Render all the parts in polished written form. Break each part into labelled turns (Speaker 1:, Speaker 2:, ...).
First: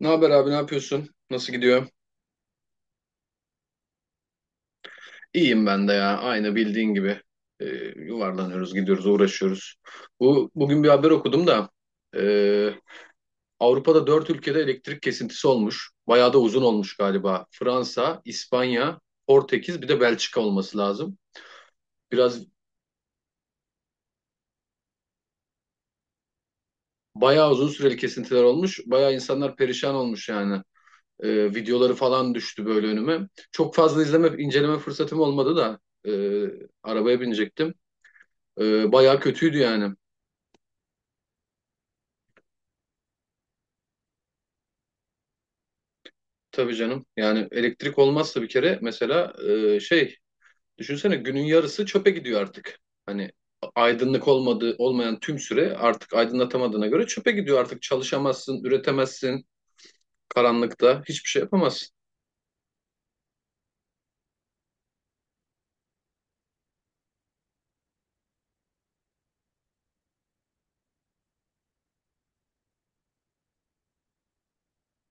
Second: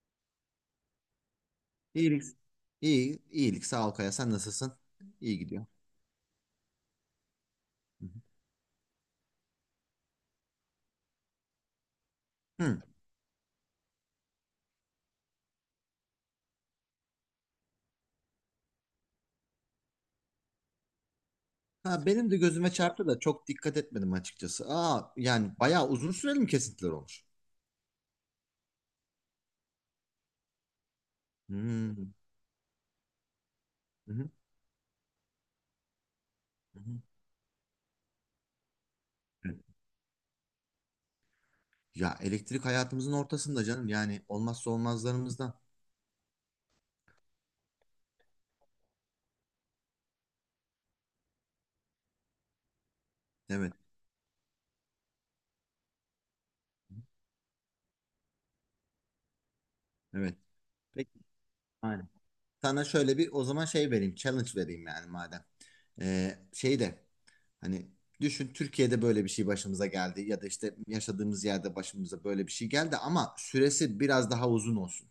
Speaker 1: Ne haber abi, ne yapıyorsun? Nasıl gidiyor?
Speaker 2: İyilik. İyi, iyilik. Sağ ol Kaya. Sen nasılsın? İyi
Speaker 1: İyiyim
Speaker 2: gidiyor.
Speaker 1: ben de ya. Aynı bildiğin gibi. Ee,
Speaker 2: Hı hı.
Speaker 1: yuvarlanıyoruz, gidiyoruz, uğraşıyoruz. Bugün bir haber okudum da ee,
Speaker 2: Hı.
Speaker 1: Avrupa'da 4 ülkede elektrik kesintisi olmuş. Bayağı da uzun olmuş galiba. Fransa, İspanya, Portekiz, bir de Belçika olması lazım.
Speaker 2: Ha, benim de
Speaker 1: Biraz
Speaker 2: gözüme çarptı da çok dikkat etmedim açıkçası. Aa, yani bayağı uzun süreli mi kesintiler olmuş?
Speaker 1: bayağı uzun süreli kesintiler olmuş. Bayağı insanlar perişan olmuş yani. Videoları
Speaker 2: Hmm.
Speaker 1: falan düştü böyle önüme. Çok fazla
Speaker 2: Hı hı.
Speaker 1: izleme, inceleme fırsatım olmadı da
Speaker 2: Hı hı.
Speaker 1: arabaya binecektim. Bayağı
Speaker 2: Evet.
Speaker 1: kötüydü yani.
Speaker 2: Ya elektrik hayatımızın ortasında canım. Yani olmazsa olmazlarımızdan.
Speaker 1: Tabii canım. Yani elektrik olmazsa bir kere mesela e, şey düşünsene günün yarısı çöpe gidiyor artık. Hani
Speaker 2: Evet.
Speaker 1: aydınlık olmadığı olmayan tüm süre artık aydınlatamadığına göre çöpe gidiyor artık. Çalışamazsın, üretemezsin.
Speaker 2: Evet.
Speaker 1: Karanlıkta
Speaker 2: Peki.
Speaker 1: hiçbir şey yapamazsın.
Speaker 2: Aynen. Sana şöyle bir o zaman şey vereyim. Challenge vereyim yani madem. Şey de hani düşün Türkiye'de böyle bir şey başımıza geldi ya da işte yaşadığımız yerde başımıza böyle bir şey geldi ama süresi biraz daha uzun olsun.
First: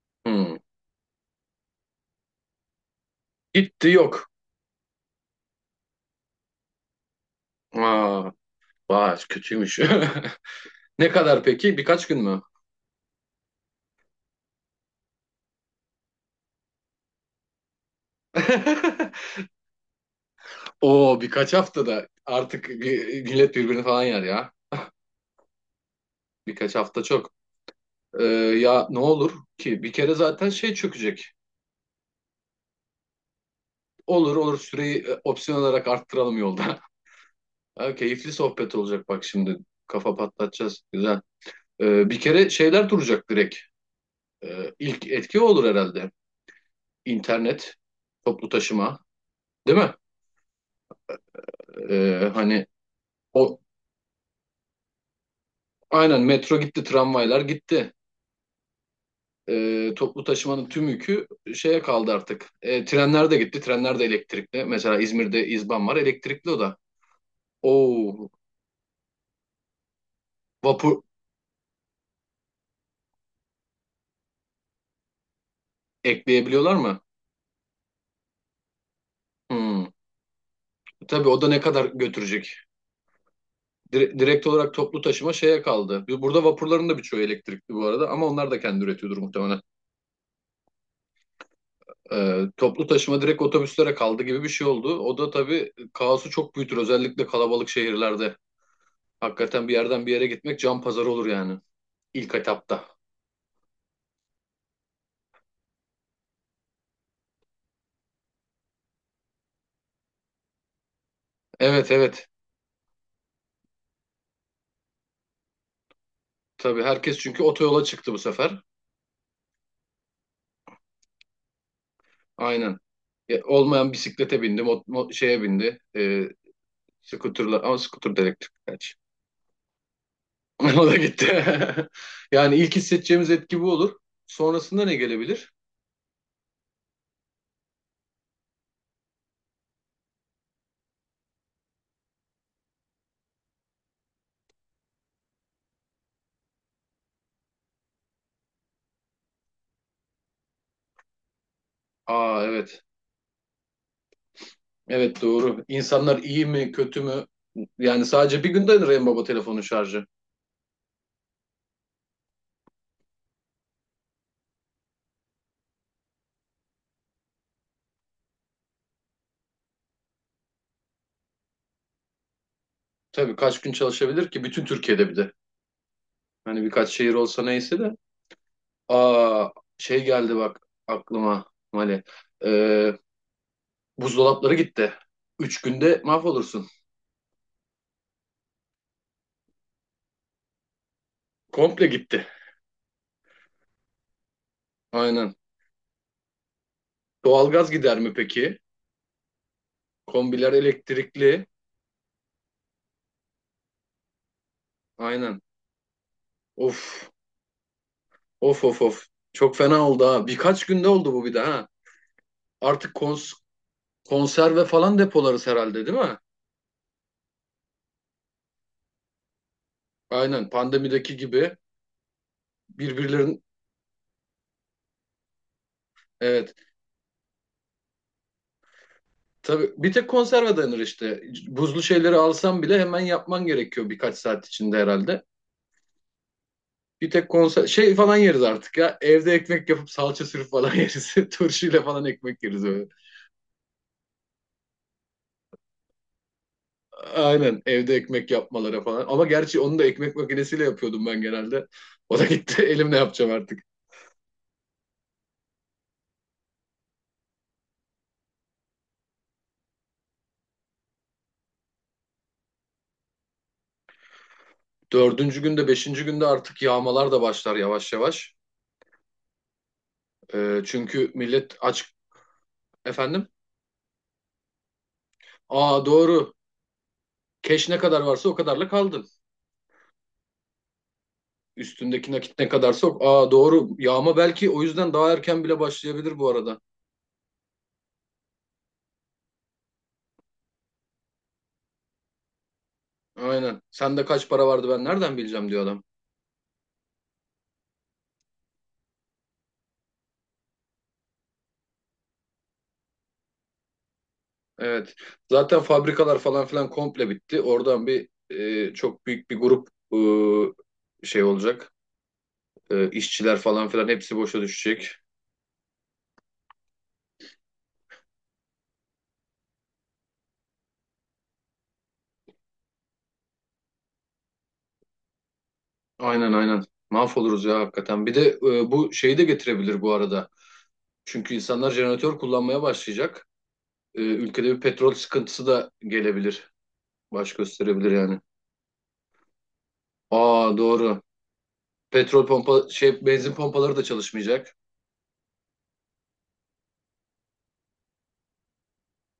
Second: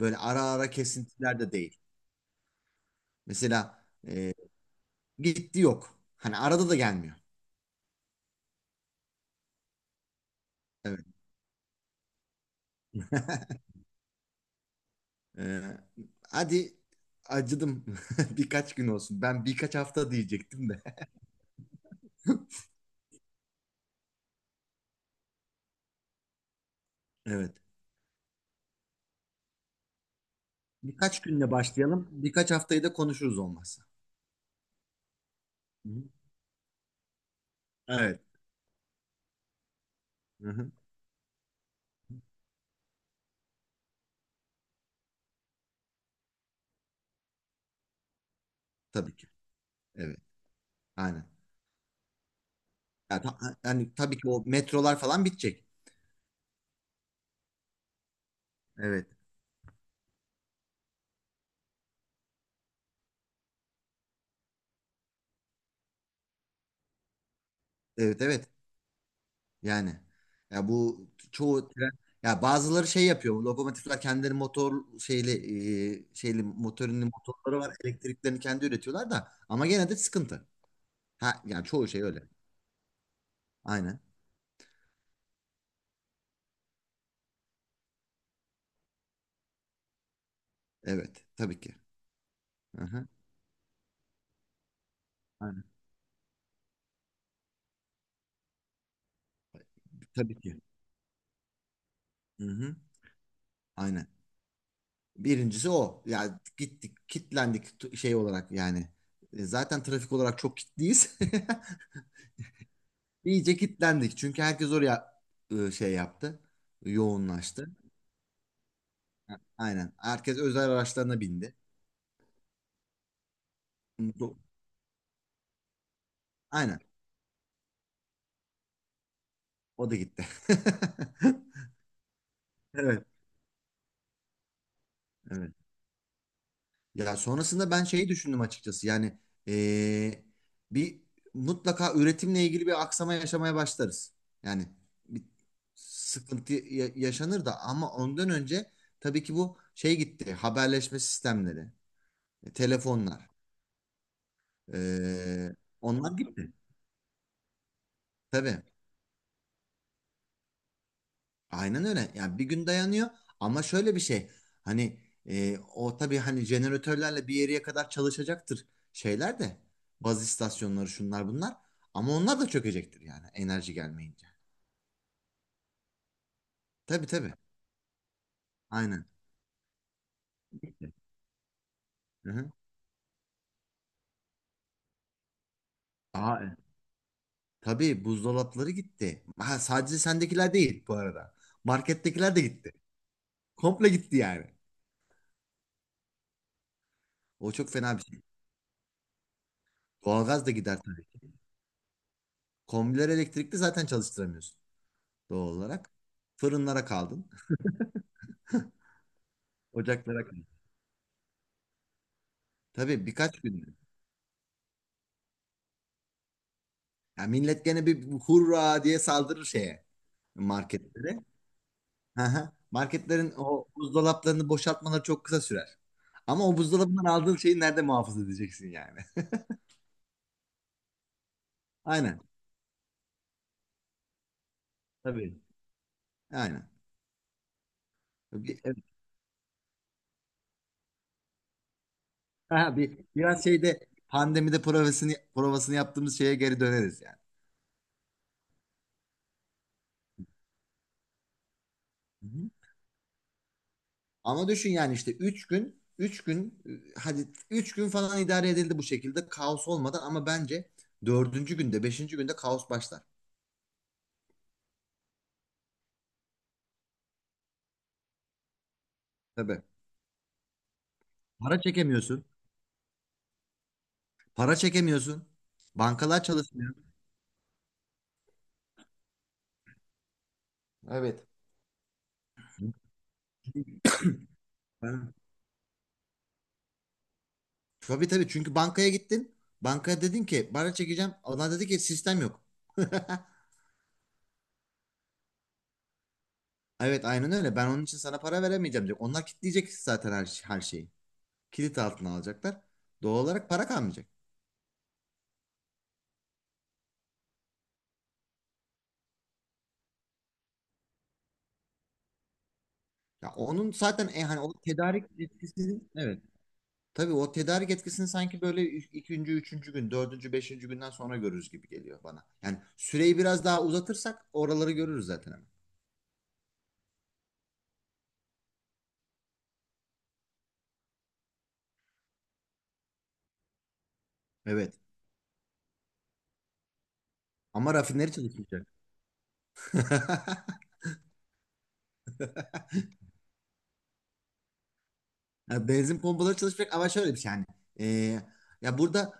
Speaker 2: Böyle ara
Speaker 1: Hmm.
Speaker 2: ara kesintiler de değil. Mesela
Speaker 1: Gitti yok.
Speaker 2: gitti yok. Hani arada da gelmiyor.
Speaker 1: Aa, vay kötüymüş.
Speaker 2: Evet.
Speaker 1: Ne kadar peki? Birkaç gün mü?
Speaker 2: E, hadi acıdım birkaç gün olsun. Ben birkaç hafta diyecektim de.
Speaker 1: Oo birkaç haftada artık bir, millet birbirini falan yer ya. Birkaç hafta çok.
Speaker 2: Evet.
Speaker 1: Ee, ya ne olur ki bir kere zaten şey
Speaker 2: Birkaç
Speaker 1: çökecek.
Speaker 2: günle başlayalım. Birkaç haftayı da konuşuruz olmazsa.
Speaker 1: Olur olur süreyi opsiyon olarak
Speaker 2: Hı hı.
Speaker 1: arttıralım yolda. Ha,
Speaker 2: Evet.
Speaker 1: keyifli sohbet olacak bak şimdi. Kafa
Speaker 2: Hı hı.
Speaker 1: patlatacağız. Güzel. Bir kere şeyler duracak direkt. İlk etki o olur herhalde. İnternet, toplu taşıma,
Speaker 2: Tabii ki.
Speaker 1: değil mi?
Speaker 2: Evet. Aynen.
Speaker 1: Hani
Speaker 2: Yani, ta-
Speaker 1: o
Speaker 2: Hani tabii ki o metrolar falan bitecek.
Speaker 1: aynen metro gitti, tramvaylar gitti.
Speaker 2: Evet.
Speaker 1: Toplu taşımanın tüm yükü şeye kaldı artık. Trenler de gitti, trenler de elektrikli. Mesela İzmir'de İzban var, elektrikli o da.
Speaker 2: Evet
Speaker 1: Oo,
Speaker 2: evet. Yani ya
Speaker 1: vapur,
Speaker 2: bu çoğu tren ya bazıları şey yapıyor. Bu lokomotifler kendileri motor şeyli şeyli
Speaker 1: ekleyebiliyorlar mı?
Speaker 2: motorları var. Elektriklerini kendi üretiyorlar da ama
Speaker 1: Hmm.
Speaker 2: gene de sıkıntı.
Speaker 1: Tabii o
Speaker 2: Ha
Speaker 1: da ne
Speaker 2: yani
Speaker 1: kadar
Speaker 2: çoğu şey öyle.
Speaker 1: götürecek?
Speaker 2: Aynen.
Speaker 1: Direkt olarak toplu taşıma şeye kaldı. Burada vapurların da birçoğu elektrikli bu arada ama onlar da kendi üretiyordur muhtemelen.
Speaker 2: Evet. Tabii ki.
Speaker 1: Toplu
Speaker 2: Aha,
Speaker 1: taşıma direkt otobüslere kaldı gibi bir şey oldu. O da
Speaker 2: aynen.
Speaker 1: tabii kaosu çok büyütür özellikle kalabalık şehirlerde. Hakikaten bir yerden bir yere
Speaker 2: Tabii ki.
Speaker 1: gitmek can pazarı olur yani ilk
Speaker 2: Hı-hı.
Speaker 1: etapta.
Speaker 2: Aynen. Birincisi o. Ya gittik, şey olarak yani. E, zaten trafik olarak çok kitliyiz.
Speaker 1: Evet evet.
Speaker 2: İyice kitlendik. Çünkü herkes oraya şey yaptı.
Speaker 1: Tabii herkes çünkü
Speaker 2: Yoğunlaştı.
Speaker 1: otoyola çıktı bu sefer.
Speaker 2: Aynen. Herkes özel araçlarına bindi.
Speaker 1: Aynen. Ya, olmayan
Speaker 2: Do-
Speaker 1: bisiklete bindi, şeye bindi.
Speaker 2: Aynen.
Speaker 1: Scooter'la ama scooter da elektrikli gerçi.
Speaker 2: O da gitti.
Speaker 1: O da gitti. Yani ilk
Speaker 2: Evet.
Speaker 1: hissedeceğimiz etki bu olur. Sonrasında ne gelebilir?
Speaker 2: Evet. Ya sonrasında ben şeyi düşündüm açıkçası. Yani eee, bir mutlaka üretimle ilgili bir aksama yaşamaya başlarız. Yani bir sıkıntı yaşanır da ama ondan önce tabii ki bu şey gitti. Haberleşme sistemleri,
Speaker 1: Aa evet.
Speaker 2: telefonlar.
Speaker 1: Evet doğru.
Speaker 2: Onlar
Speaker 1: İnsanlar iyi
Speaker 2: gitti.
Speaker 1: mi kötü mü? Yani sadece bir
Speaker 2: Tabii.
Speaker 1: günde en baba telefonun şarjı.
Speaker 2: Aynen öyle. Yani bir gün dayanıyor ama şöyle bir şey. Hani o tabii hani jeneratörlerle bir yere kadar çalışacaktır şeyler de. Baz istasyonları şunlar bunlar. Ama onlar da çökecektir yani
Speaker 1: Tabii kaç gün
Speaker 2: enerji gelmeyince.
Speaker 1: çalışabilir ki? Bütün Türkiye'de bir de. Hani birkaç
Speaker 2: Tabii
Speaker 1: şehir
Speaker 2: tabii.
Speaker 1: olsa neyse de.
Speaker 2: Aynen.
Speaker 1: Aa şey geldi bak
Speaker 2: Gitti.
Speaker 1: aklıma Mali.
Speaker 2: Hı hı.
Speaker 1: Ee, buzdolapları gitti. 3 günde
Speaker 2: Aa, e,
Speaker 1: mahvolursun.
Speaker 2: tabii buzdolapları gitti. Ha, sadece sendekiler değil bu arada.
Speaker 1: Komple gitti.
Speaker 2: Markettekiler de gitti. Komple gitti yani.
Speaker 1: Aynen.
Speaker 2: O
Speaker 1: Doğalgaz
Speaker 2: çok
Speaker 1: gider
Speaker 2: fena bir
Speaker 1: mi
Speaker 2: şey.
Speaker 1: peki?
Speaker 2: Doğalgaz da
Speaker 1: Kombiler
Speaker 2: gider tabii ki.
Speaker 1: elektrikli.
Speaker 2: Kombiler elektrikli zaten çalıştıramıyorsun
Speaker 1: Aynen.
Speaker 2: doğal olarak. Fırınlara
Speaker 1: Of,
Speaker 2: kaldın.
Speaker 1: of of of. Çok fena oldu
Speaker 2: Ocaklara
Speaker 1: ha.
Speaker 2: kadar.
Speaker 1: Birkaç günde oldu bu bir de ha. Artık
Speaker 2: Tabii birkaç günde.
Speaker 1: konserve falan depolarız herhalde değil mi?
Speaker 2: Ya millet gene bir hurra diye saldırır şeye
Speaker 1: Aynen pandemideki
Speaker 2: marketlere.
Speaker 1: gibi
Speaker 2: Hı hı. Marketlerin
Speaker 1: birbirlerin
Speaker 2: o buzdolaplarını boşaltmaları çok kısa sürer. Ama
Speaker 1: evet.
Speaker 2: o buzdolabından aldığın şeyi nerede muhafaza edeceksin yani?
Speaker 1: Tabii bir tek konserve dayanır işte. Buzlu şeyleri
Speaker 2: Aynen.
Speaker 1: alsam bile hemen yapman gerekiyor birkaç saat içinde herhalde.
Speaker 2: Tabii. Aynen.
Speaker 1: Bir tek konser şey falan yeriz
Speaker 2: Bir,
Speaker 1: artık
Speaker 2: evet.
Speaker 1: ya. Evde ekmek yapıp salça sürüp falan yeriz. Turşuyla falan ekmek yeriz
Speaker 2: Aha,
Speaker 1: öyle.
Speaker 2: bir, biraz şeyde pandemide provasını yaptığımız şeye geri döneriz yani.
Speaker 1: Aynen evde ekmek yapmalara falan. Ama gerçi onu da ekmek makinesiyle yapıyordum ben genelde. O da gitti. Elimle yapacağım artık.
Speaker 2: Ama düşün yani işte hadi 3 gün falan idare edildi bu şekilde kaos olmadan ama bence dördüncü günde beşinci günde kaos başlar.
Speaker 1: Dördüncü günde, beşinci günde artık yağmalar da başlar yavaş yavaş.
Speaker 2: Tabii.
Speaker 1: Çünkü millet
Speaker 2: Para
Speaker 1: aç
Speaker 2: çekemiyorsun.
Speaker 1: efendim.
Speaker 2: Para çekemiyorsun.
Speaker 1: Aa
Speaker 2: Bankalar
Speaker 1: doğru.
Speaker 2: çalışmıyor.
Speaker 1: Keş ne kadar varsa o kadarla kaldın.
Speaker 2: Evet.
Speaker 1: Üstündeki nakit ne kadarsa o. Aa doğru. Yağma belki o yüzden daha
Speaker 2: Ben-
Speaker 1: erken bile başlayabilir bu arada.
Speaker 2: Tabii tabii çünkü bankaya gittin. Bankaya dedin ki para çekeceğim. Onlar dedi ki sistem yok.
Speaker 1: Aynen. Sende kaç para vardı ben nereden bileceğim diyor adam.
Speaker 2: Evet aynen öyle. Ben onun için sana para veremeyeceğim diyor. Onlar kilitleyecek zaten her şeyi. Kilit altına alacaklar. Doğal olarak para kalmayacak.
Speaker 1: Evet. Zaten fabrikalar falan filan komple bitti. Oradan bir çok büyük bir grup şey olacak.
Speaker 2: Ya
Speaker 1: İşçiler falan
Speaker 2: onun
Speaker 1: filan
Speaker 2: zaten
Speaker 1: hepsi boşa
Speaker 2: hani o
Speaker 1: düşecek.
Speaker 2: tedarik etkisini evet. Tabii o tedarik etkisini sanki böyle ikinci, üçüncü gün, dördüncü, beşinci günden sonra görürüz gibi geliyor bana. Yani süreyi biraz daha uzatırsak oraları görürüz zaten hemen.
Speaker 1: Aynen aynen. Mahvoluruz ya hakikaten. Bir de bu şeyi de getirebilir bu arada. Çünkü insanlar jeneratör kullanmaya başlayacak. Ülkede bir
Speaker 2: Evet.
Speaker 1: petrol sıkıntısı da gelebilir. Baş
Speaker 2: Ama
Speaker 1: gösterebilir
Speaker 2: rafineri
Speaker 1: yani.
Speaker 2: çalışmayacak.
Speaker 1: Aa doğru. Petrol pompa şey benzin pompaları da çalışmayacak.
Speaker 2: Ya benzin pompaları çalışacak ama şöyle bir şey yani. Ee, ya burada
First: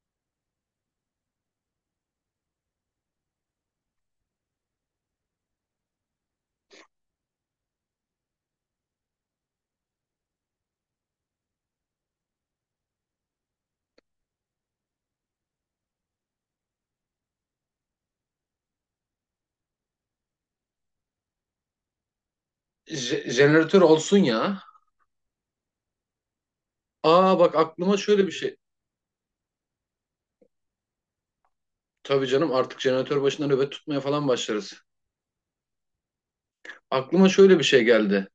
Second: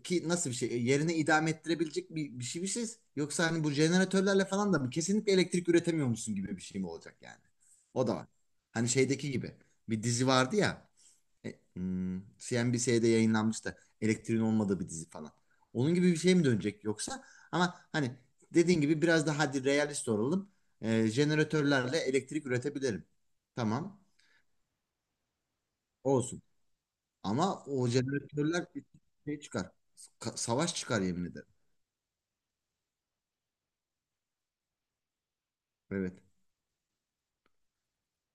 Speaker 2: ki nasıl bir şey yerine idame ettirebilecek bir şey bir şey yoksa hani bu jeneratörlerle falan da mı kesinlikle elektrik üretemiyormuşsun gibi bir şey mi olacak yani? O da var. Hani şeydeki gibi bir dizi vardı ya CNBC'de yayınlanmıştı elektriğin olmadığı bir dizi falan. Onun gibi bir şey mi dönecek yoksa ama hani dediğin gibi biraz daha hadi realist olalım. E, jeneratörlerle elektrik üretebilirim.
Speaker 1: Jeneratör
Speaker 2: Tamam.
Speaker 1: olsun ya.
Speaker 2: Olsun.
Speaker 1: Aa bak
Speaker 2: Ama o
Speaker 1: aklıma şöyle bir şey.
Speaker 2: jeneratörler şey çıkar. Savaş çıkar yemin ederim.
Speaker 1: Tabii canım artık jeneratör başında nöbet tutmaya falan başlarız.
Speaker 2: Evet.
Speaker 1: Aklıma şöyle bir şey geldi.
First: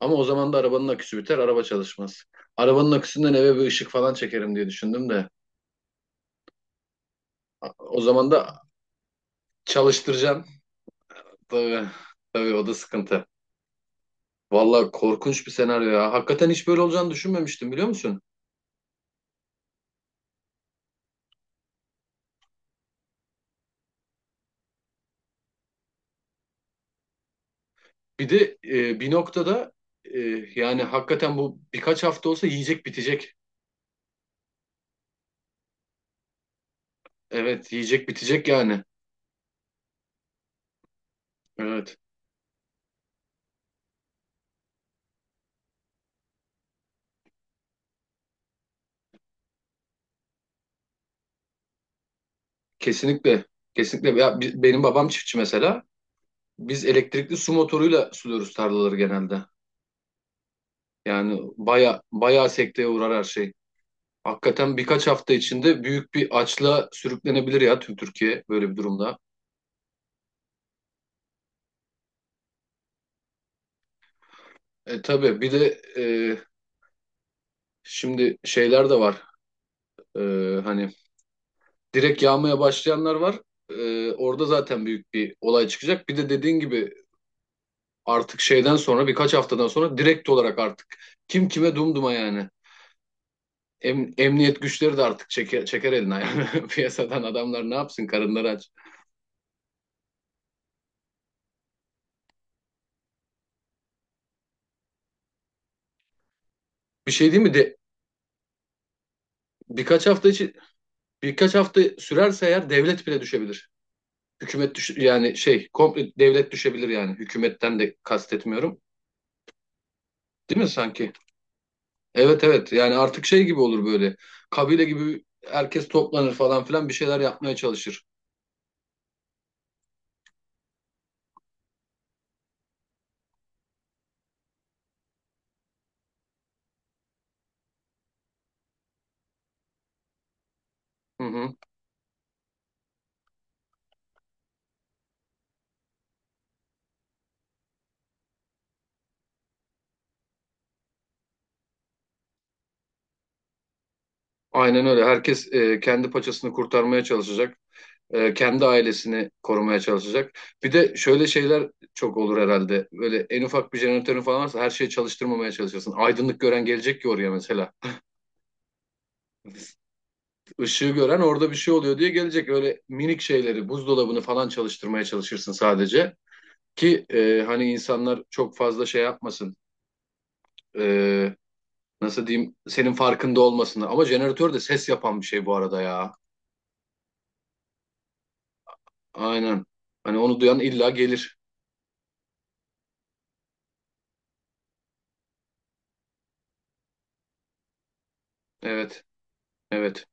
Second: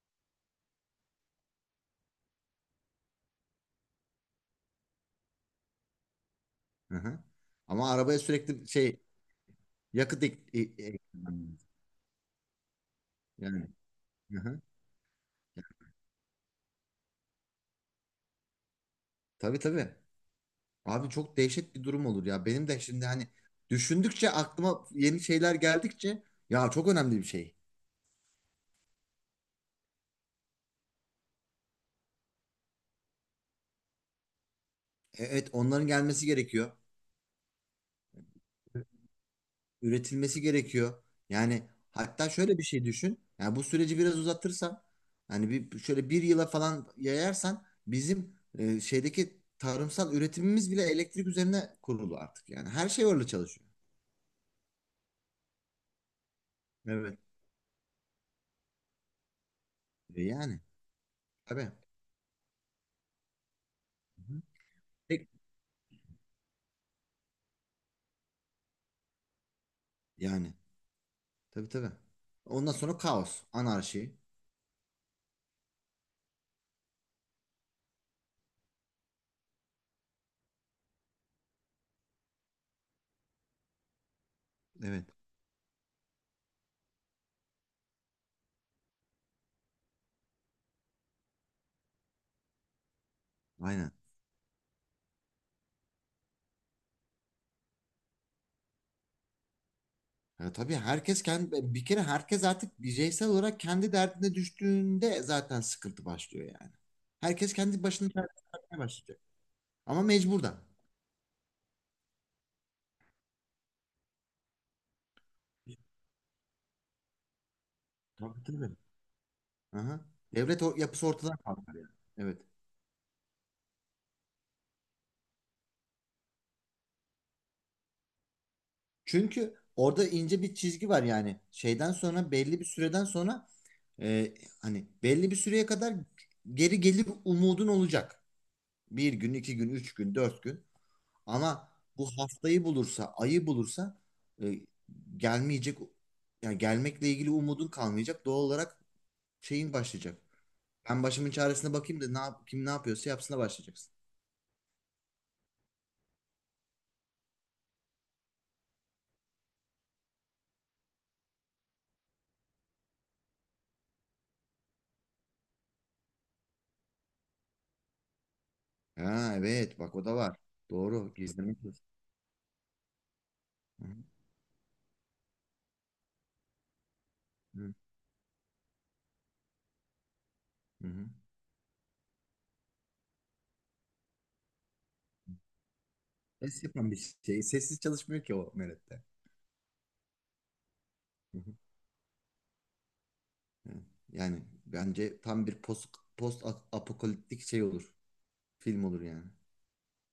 Speaker 1: Ama o zaman da arabanın aküsü biter, araba çalışmaz. Arabanın aküsünden eve bir ışık falan çekerim diye düşündüm de.
Speaker 2: Hı-hı. Ama
Speaker 1: O
Speaker 2: arabaya
Speaker 1: zaman da
Speaker 2: sürekli şey yakıt
Speaker 1: çalıştıracaksın. Tabii, tabii o da sıkıntı.
Speaker 2: yani. Hı-hı.
Speaker 1: Vallahi korkunç bir senaryo ya. Hakikaten hiç böyle olacağını düşünmemiştim biliyor musun?
Speaker 2: Tabii tabii. Abi çok dehşet bir durum olur ya. Benim de şimdi hani düşündükçe aklıma yeni şeyler geldikçe ya çok önemli bir şey.
Speaker 1: Bir de bir noktada e, yani hakikaten bu birkaç hafta olsa yiyecek bitecek.
Speaker 2: E-, Evet onların gelmesi gerekiyor.
Speaker 1: Evet, yiyecek bitecek yani.
Speaker 2: Üretilmesi gerekiyor. Yani
Speaker 1: Evet,
Speaker 2: hatta şöyle bir şey düşün. Yani bu süreci biraz uzatırsan hani bir şöyle bir yıla falan yayarsan bizim şeydeki tarımsal üretimimiz bile elektrik üzerine kurulu artık. Yani her şey orada
Speaker 1: kesinlikle.
Speaker 2: çalışıyor.
Speaker 1: Kesinlikle. Ya, benim babam çiftçi mesela. Biz
Speaker 2: Evet.
Speaker 1: elektrikli su motoruyla suluyoruz tarlaları genelde.
Speaker 2: E yani
Speaker 1: Yani
Speaker 2: tabii.
Speaker 1: baya bayağı sekteye uğrar her şey.
Speaker 2: Hı.
Speaker 1: Hakikaten birkaç
Speaker 2: Peki,
Speaker 1: hafta içinde büyük bir açla sürüklenebilir ya tüm Türkiye böyle bir durumda.
Speaker 2: yani tabii tabii. Ondan sonra kaos, anarşi.
Speaker 1: E tabii bir de şimdi şeyler de var. E, hani direkt yağmaya başlayanlar var. Orada zaten
Speaker 2: Evet.
Speaker 1: büyük bir olay çıkacak. Bir de dediğin gibi artık şeyden sonra birkaç haftadan sonra direkt olarak artık kim kime dumduma yani.
Speaker 2: Aynen.
Speaker 1: Emniyet güçleri de artık çeker, çeker eline yani. Piyasadan adamlar ne yapsın karınları aç.
Speaker 2: Ya tabii herkes kendi bir kere herkes artık bireysel olarak kendi derdine düştüğünde zaten sıkıntı başlıyor yani.
Speaker 1: Bir şey değil
Speaker 2: Herkes
Speaker 1: mi? De,
Speaker 2: kendi başına derdine bakmaya başlayacak. Ama
Speaker 1: birkaç hafta için
Speaker 2: mecburdan.
Speaker 1: birkaç hafta sürerse eğer devlet bile düşebilir. Hükümet düş yani şey komple devlet düşebilir yani hükümetten de
Speaker 2: Tabii tabii.
Speaker 1: kastetmiyorum.
Speaker 2: Aha.
Speaker 1: Değil
Speaker 2: Devlet
Speaker 1: mi
Speaker 2: o- yapısı
Speaker 1: sanki?
Speaker 2: ortadan kalkar yani. Evet.
Speaker 1: Evet evet yani artık şey gibi olur böyle. Kabile gibi herkes toplanır falan filan bir şeyler yapmaya çalışır.
Speaker 2: Çünkü orada ince bir çizgi var yani. Şeyden sonra belli bir süreden sonra e, hani belli bir süreye kadar geri gelir umudun olacak. Bir gün, iki gün, üç gün, dört gün.
Speaker 1: Hı hı.
Speaker 2: Ama bu haftayı bulursa, ayı bulursa e, gelmeyecek, yani gelmekle ilgili umudun kalmayacak. Doğal olarak şeyin başlayacak. Ben başımın çaresine bakayım da ne yap, kim ne yapıyorsa yapsına başlayacaksın.
Speaker 1: Aynen öyle. Herkes kendi paçasını kurtarmaya çalışacak. Kendi ailesini korumaya çalışacak. Bir de şöyle şeyler çok olur herhalde. Böyle en ufak bir jeneratörün falan varsa her şeyi çalıştırmamaya çalışırsın. Aydınlık gören gelecek ki oraya mesela.
Speaker 2: Ha evet bak o da var.
Speaker 1: Işığı
Speaker 2: Doğru
Speaker 1: gören orada bir
Speaker 2: gizlemek.
Speaker 1: şey
Speaker 2: Yok.
Speaker 1: oluyor diye gelecek. Öyle minik şeyleri
Speaker 2: Hı
Speaker 1: buzdolabını falan çalıştırmaya çalışırsın sadece. Ki hani
Speaker 2: hı,
Speaker 1: insanlar çok fazla şey yapmasın.
Speaker 2: hı hı.
Speaker 1: E, nasıl diyeyim senin farkında olmasın. Ama jeneratör de ses yapan bir şey bu arada ya.
Speaker 2: Ses yapan bir şey. Sessiz çalışmıyor ki o Meret'te.
Speaker 1: Aynen. Hani onu duyan illa gelir.
Speaker 2: Hı hı, evet. Yani bence tam bir post apokaliptik şey olur. Film olur
Speaker 1: Evet.
Speaker 2: yani.
Speaker 1: Evet.